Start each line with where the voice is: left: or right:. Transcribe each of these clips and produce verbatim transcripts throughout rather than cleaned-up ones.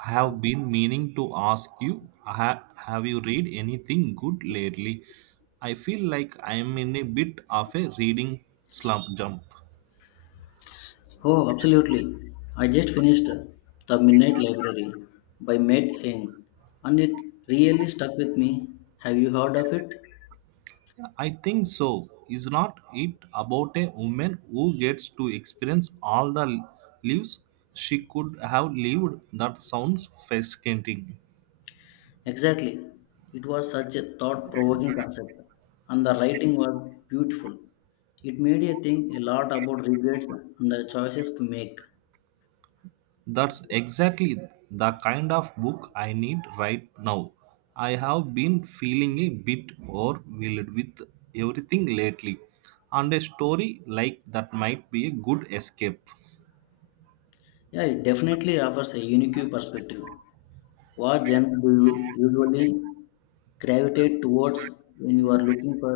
right: I have been meaning to ask you, ha- have you read anything good lately? I feel like I am in a bit of a reading slump jump.
left: Oh, absolutely. I just finished The Midnight Library by Matt Haig and it really stuck with me. Have you heard of it?
right: I think so. Is not it about a woman who gets to experience all the lives she could have lived? That sounds fascinating.
left: Exactly. It was such a thought provoking concept, and the writing was beautiful. It made you think a lot about regrets and the choices we make.
right: That's exactly the kind of book I need right now. I have been feeling a bit overwhelmed with everything lately, and a story like that might be a good escape.
left: Yeah, it definitely offers a unique perspective. What genre do you usually gravitate towards when you are looking for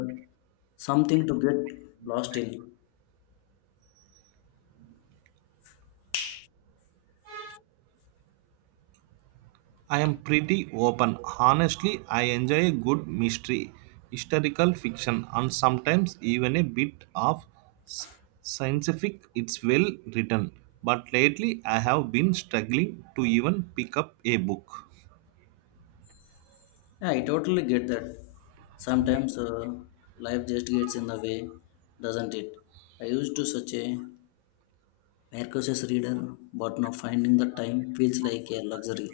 left: something to get lost in?
right: I am pretty open. Honestly, I enjoy a good mystery, historical fiction, and sometimes even a bit of s- scientific. It's well written, but lately I have been struggling to even pick up a book.
left: Yeah, I totally get that. Sometimes uh, life just gets in the way, doesn't it? I used to such a Marcos's reader, but now finding the time feels like a luxury.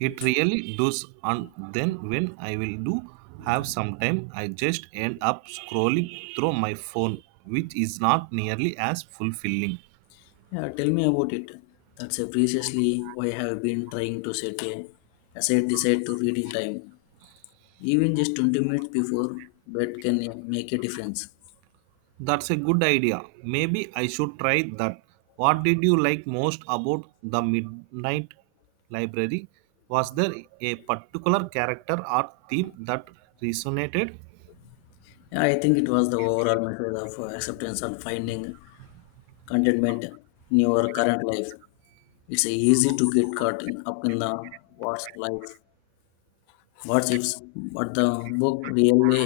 right: It really does, and then when I will do have some time, I just end up scrolling through my phone, which is not nearly as fulfilling.
left: Yeah, tell me about it. That's a preciously why I have been trying to set a aside decide to reading time. Even just twenty minutes before bed can uh, make a difference.
right: That's a good idea. Maybe I should try that. What did you like most about the Midnight Library? Was there a particular character or theme that resonated?
left: Yeah, I think it was the overall method of uh, acceptance and finding contentment in your current life. It's easy to get caught in, up in the what's life, what's ifs, but the book really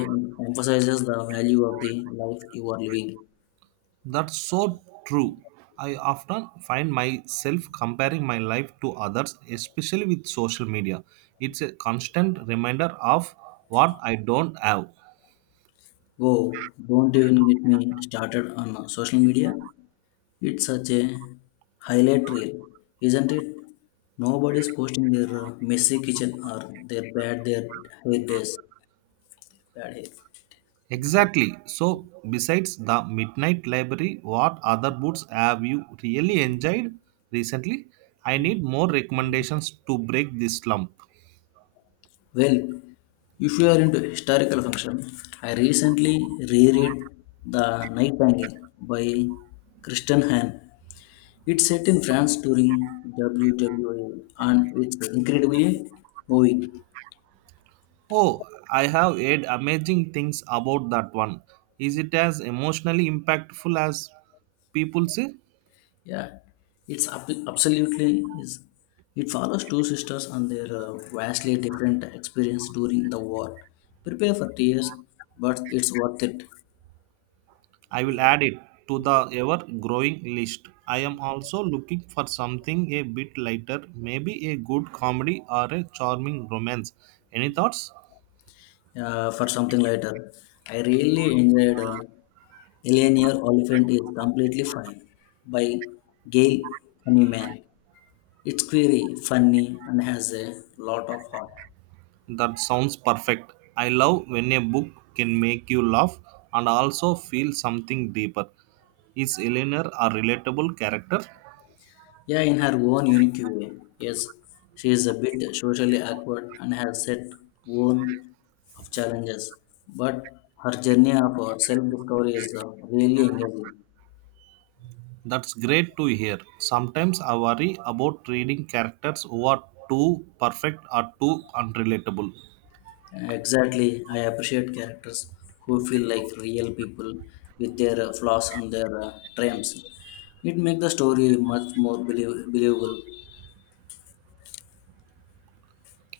left: emphasizes the value of the life you are living.
right: That's so true. I often find myself comparing my life to others, especially with social media. It's a constant reminder of what I don't have.
left: Oh, don't even get me started on social media. It's such a highlight reel, isn't it? Nobody's posting their uh, messy kitchen or their bad their hair days, bad hair.
right: Exactly. So, besides the Midnight Library, what other books have you really enjoyed recently? I need more recommendations to break this slump.
left: Well, if you are into historical function, I recently reread The Nightingale by Christian Hahn. It's set in France during W W A and it's incredibly moving.
right: Oh, I have heard amazing things about that one. Is it as emotionally impactful as people say?
left: Yeah, it's ab- absolutely is. It follows two sisters and their uh, vastly different experience during the war. Prepare for tears, but it's worth it
right: I will add it to the ever growing list. I am also looking for something a bit lighter, maybe a good comedy or a charming romance. Any thoughts?
left: uh, for something later. I really enjoyed. Uh, Eleanor Oliphant is completely fine by Gail Honeyman. It's query, funny, and has a lot of heart.
right: That sounds perfect. I love when a book can make you laugh and also feel something deeper. Is Eleanor a relatable character?
left: Yeah, in her own unique way. Yes, she is a bit socially awkward and has set own of challenges, but her journey of self discovery is uh, really engaging.
right: That's great to hear. Sometimes I worry about reading characters who are too perfect or too unrelatable.
left: Exactly. I appreciate characters who feel like real people with their uh, flaws and their uh, triumphs. It makes the story much more belie- believable.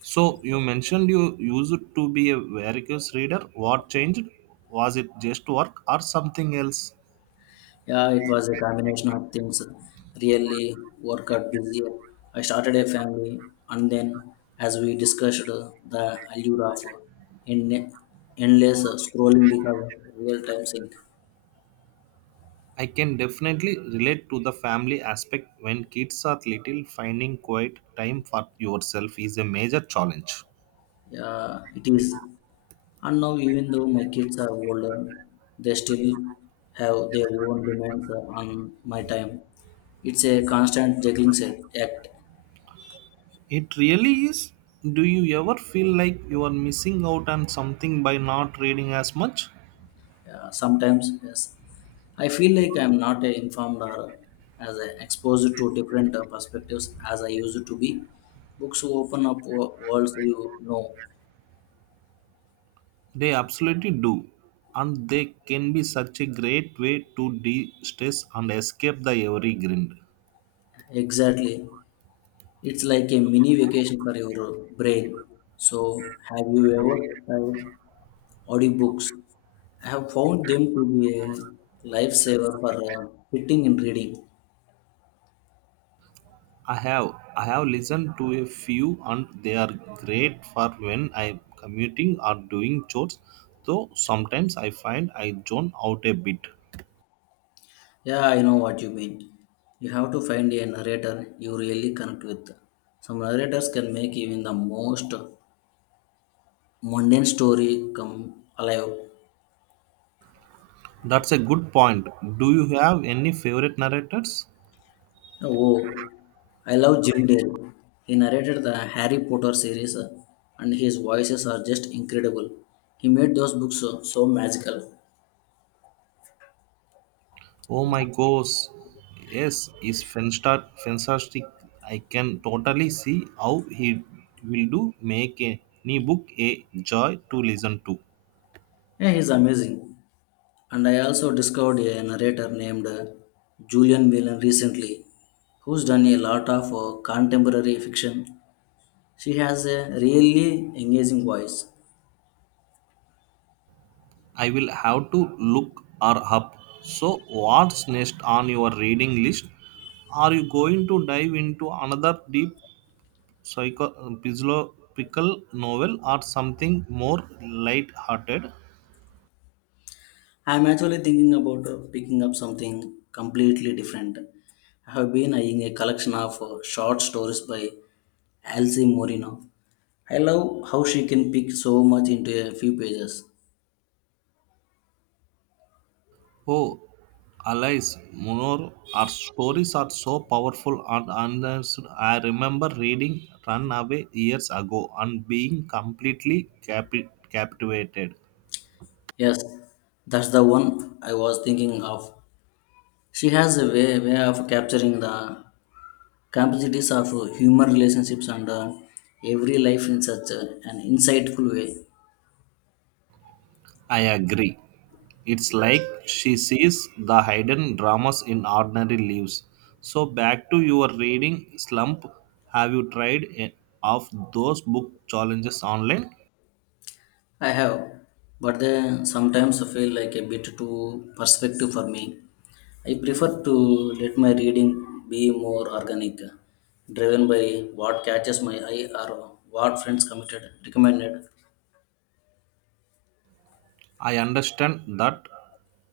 right: So you mentioned you used to be a voracious reader. What changed? Was it just work or something else?
left: Yeah, it was a combination of things. Really work out busy. I started a family, and then, as we discussed, uh, the allure of uh, en- endless uh, scrolling because of real time sync.
right: I can definitely relate to the family aspect when kids are little. Finding quiet time for yourself is a major challenge.
left: Yeah, it is. And now, even though my kids are older, they still have their own demands on my time. It's a constant juggling set- act.
right: It really is. Do you ever feel like you are missing out on something by not reading as much?
left: Yeah, sometimes, yes, I feel like I'm not uh, informed or as uh, exposed to different uh, perspectives as I used to be. Books open up wo- worlds you know.
right: They absolutely do. And they can be such a great way to de stress and escape the every grind.
left: Exactly. It's like a mini vacation for your brain. So, have you ever tried audiobooks? I have found them to be a lifesaver for uh, fitting in reading.
right: I have I have listened to a few and they are great for when I'm commuting or doing chores, though sometimes I find I zone out a bit.
left: Yeah, I know what you mean. You have to find a narrator you really connect with. Some narrators can make even the most mundane story come alive.
right: That's a good point. Do you have any favorite narrators?
left: Oh, I love Jim Dale. He narrated the Harry Potter series, uh, and his voices are just incredible. He made those books uh, so magical.
right: Oh my gosh. Yes, is Fenstar fantastic. I can totally see how he will do make any book a joy to listen to.
left: Yeah, he's amazing. And I also discovered a narrator named uh, Julian Whelan recently, who's done a lot of uh, contemporary fiction. She has a really engaging voice.
right: I will have to look her up. So, what's next on your reading list? Are you going to dive into another deep psycho- philosophical novel or something more light-hearted?
left: I'm actually thinking about uh, picking up something completely different. I have been eyeing a collection of uh, short stories by Elsie Moreno. I love how she can pick so much into a few pages.
right: Oh, Alice, Munor, her stories are so powerful and honest. I remember reading Runaway years ago and being completely capi- captivated.
left: Yes, that's the one I was thinking of. She has a way, way of capturing the complexities of uh, human relationships and uh, every life in such a, an insightful way.
right: I agree. It's like she sees the hidden dramas in ordinary lives. So, back to your reading slump. Have you tried any of those book challenges online?
left: I have, but they sometimes feel like a bit too perspective for me. I prefer to let my reading be more organic, driven by what catches my eye or what friends committed recommended.
right: I understand that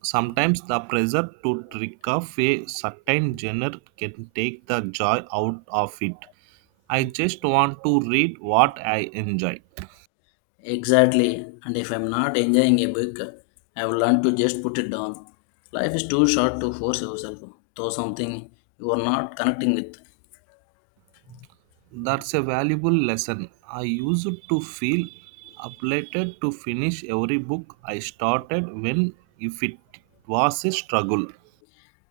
right: sometimes the pressure to trick off a certain genre can take the joy out of it. I just want to read what I enjoy.
left: Exactly. And if I'm not enjoying a book, I will learn to just put it down. Life is too short to force yourself, though something you are not connecting with.
right: That's a valuable lesson. I used to feel obliged to finish every book I started when if it was a struggle.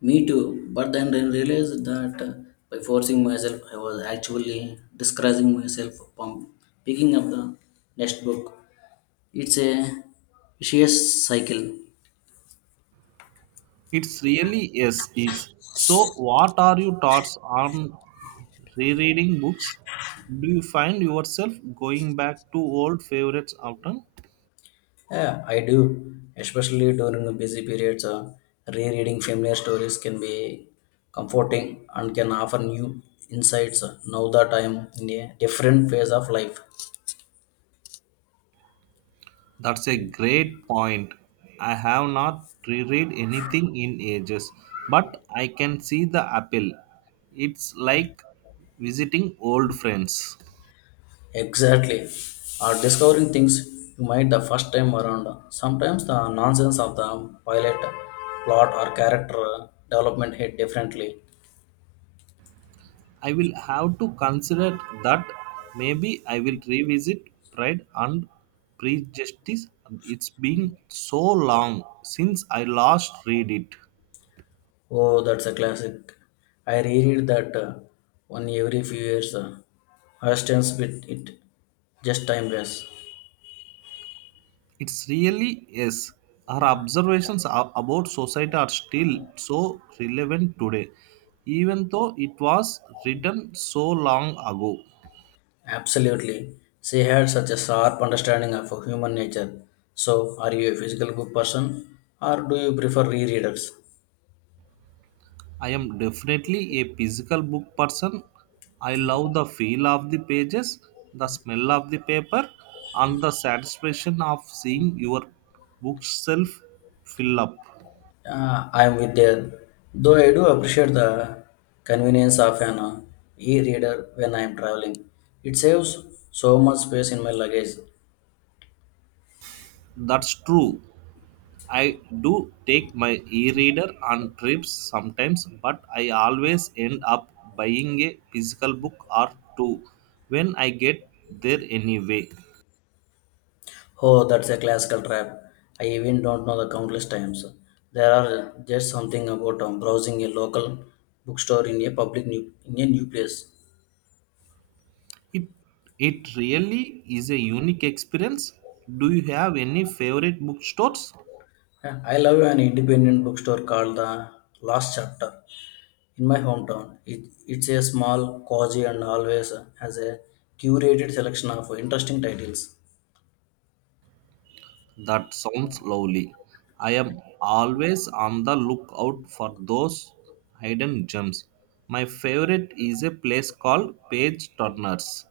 left: Me too. But then I realized that uh, by forcing myself, I was actually discouraging myself from picking up the next book. It's a vicious cycle.
right: It's really yes is. So what are your thoughts on rereading books? Do you find yourself going back to old favorites often?
left: Yeah, I do. Especially during busy periods, uh, rereading familiar stories can be comforting and can offer new insights uh, now that I am in a different phase of life.
right: That's a great point. I have not reread anything in ages, but I can see the appeal. It's like visiting old friends.
left: Exactly. Or discovering things you might the first time around. Sometimes the nonsense of the pilot plot or character uh, development hit differently.
right: I will have to consider that maybe I will revisit Pride and Prejudice. It's been so long since I last read it.
left: Oh, that's a classic. I reread that uh, one every few years. Uh, Austen's with it just timeless.
right: It's really yes. Our observations a- about society are still so relevant today, even though it was written so long ago.
left: Absolutely. She had such a sharp understanding of human nature. So, are you a physical book person or do you prefer rereaders?
right: I am definitely a physical book person. I love the feel of the pages, the smell of the paper, and the satisfaction of seeing your bookshelf fill up.
left: Uh, I am with there. Though I do appreciate the convenience of an uh, e-reader when I am traveling. It saves so much space in my luggage.
right: That's true. I do take my e reader on trips sometimes, but I always end up buying a physical book or two when I get there anyway.
left: Oh, that's a classical trap. I even don't know the countless times. There are just something about um, browsing a local bookstore in a public new, in a new place.
right: It, it really is a unique experience. Do you have any favorite bookstores?
left: Yeah, I love an independent bookstore called the Last Chapter in my hometown. It, it's a small, cozy, and always has a curated selection of interesting titles.
right: That sounds lovely. I am always on the lookout for those hidden gems. My favorite is a place called Page Turners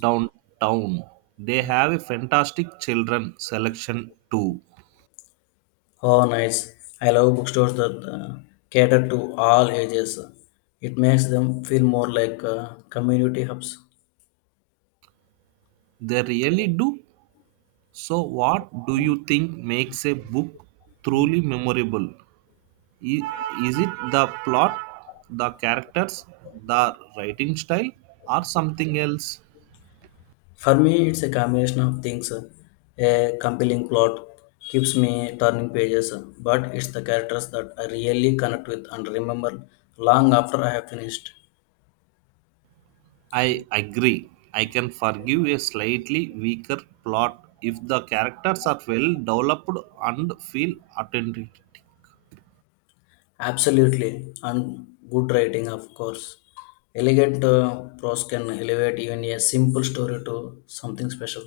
right: downtown. They have a fantastic children selection too.
left: Oh, nice! I love bookstores that uh, cater to all ages. It makes them feel more like uh, community hubs.
right: They really do. So, what do you think makes a book truly memorable? I- Is it the plot, the characters, the writing style, or something else?
left: For me, it's a combination of things. A compelling plot keeps me turning pages, but it's the characters that I really connect with and remember long after I have finished.
right: I agree. I can forgive a slightly weaker plot if the characters are well developed and feel authentic.
left: Absolutely, and good writing, of course. Elegant uh, prose can elevate even a simple story to something special.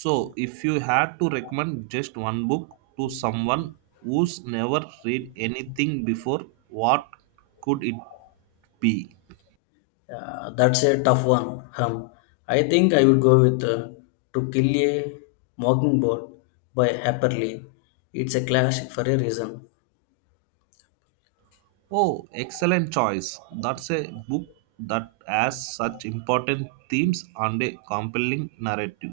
right: So, if you had to recommend just one book to someone who's never read anything before, what could it be?
left: Uh, that's a tough one. Hum. I think I would go with uh, To Kill a Mockingbird by Harper Lee. It's a classic for a reason.
right: Oh, excellent choice. That's a book that has such important themes and a compelling narrative.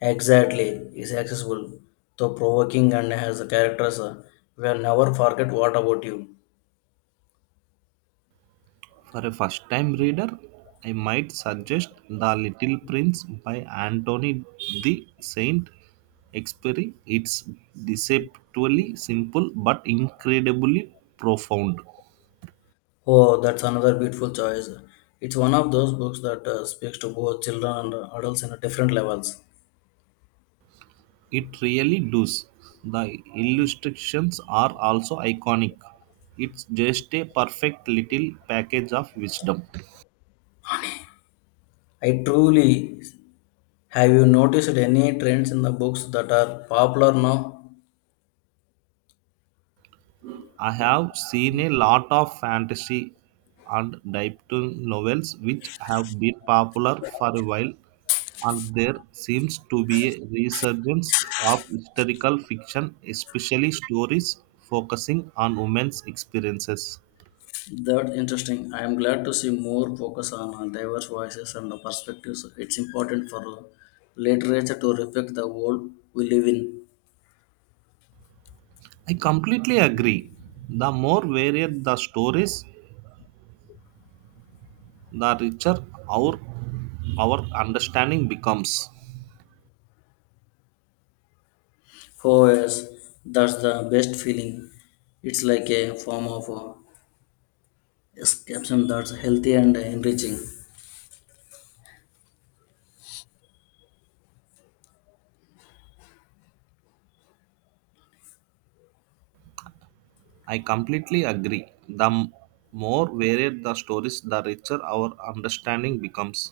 left: Exactly, is accessible, though provoking and has a characters uh, will never forget what about you.
right: For a first time reader, I might suggest The Little Prince by Anthony de Saint Exupéry. It's deceptively simple but incredibly profound.
left: Oh, that's another beautiful choice. It's one of those books that uh, speaks to both children and adults in different levels.
right: It really does. The illustrations are also iconic. It's just a perfect little package of wisdom.
left: I truly have you noticed any trends in the books that are popular now?
right: I have seen a lot of fantasy and dystopian novels which have been popular for a while, and there seems to be a resurgence of historical fiction, especially stories focusing on women's experiences.
left: That's interesting. I am glad to see more focus on uh, diverse voices and uh, perspectives. It's important for uh, literature to reflect the world we live in.
right: I completely agree. The more varied the stories, the richer our our understanding becomes.
left: Oh yes, that's the best feeling. It's like a form of uh, escapism that's healthy and enriching.
right: I completely agree the m- more varied the stories, the richer our understanding becomes.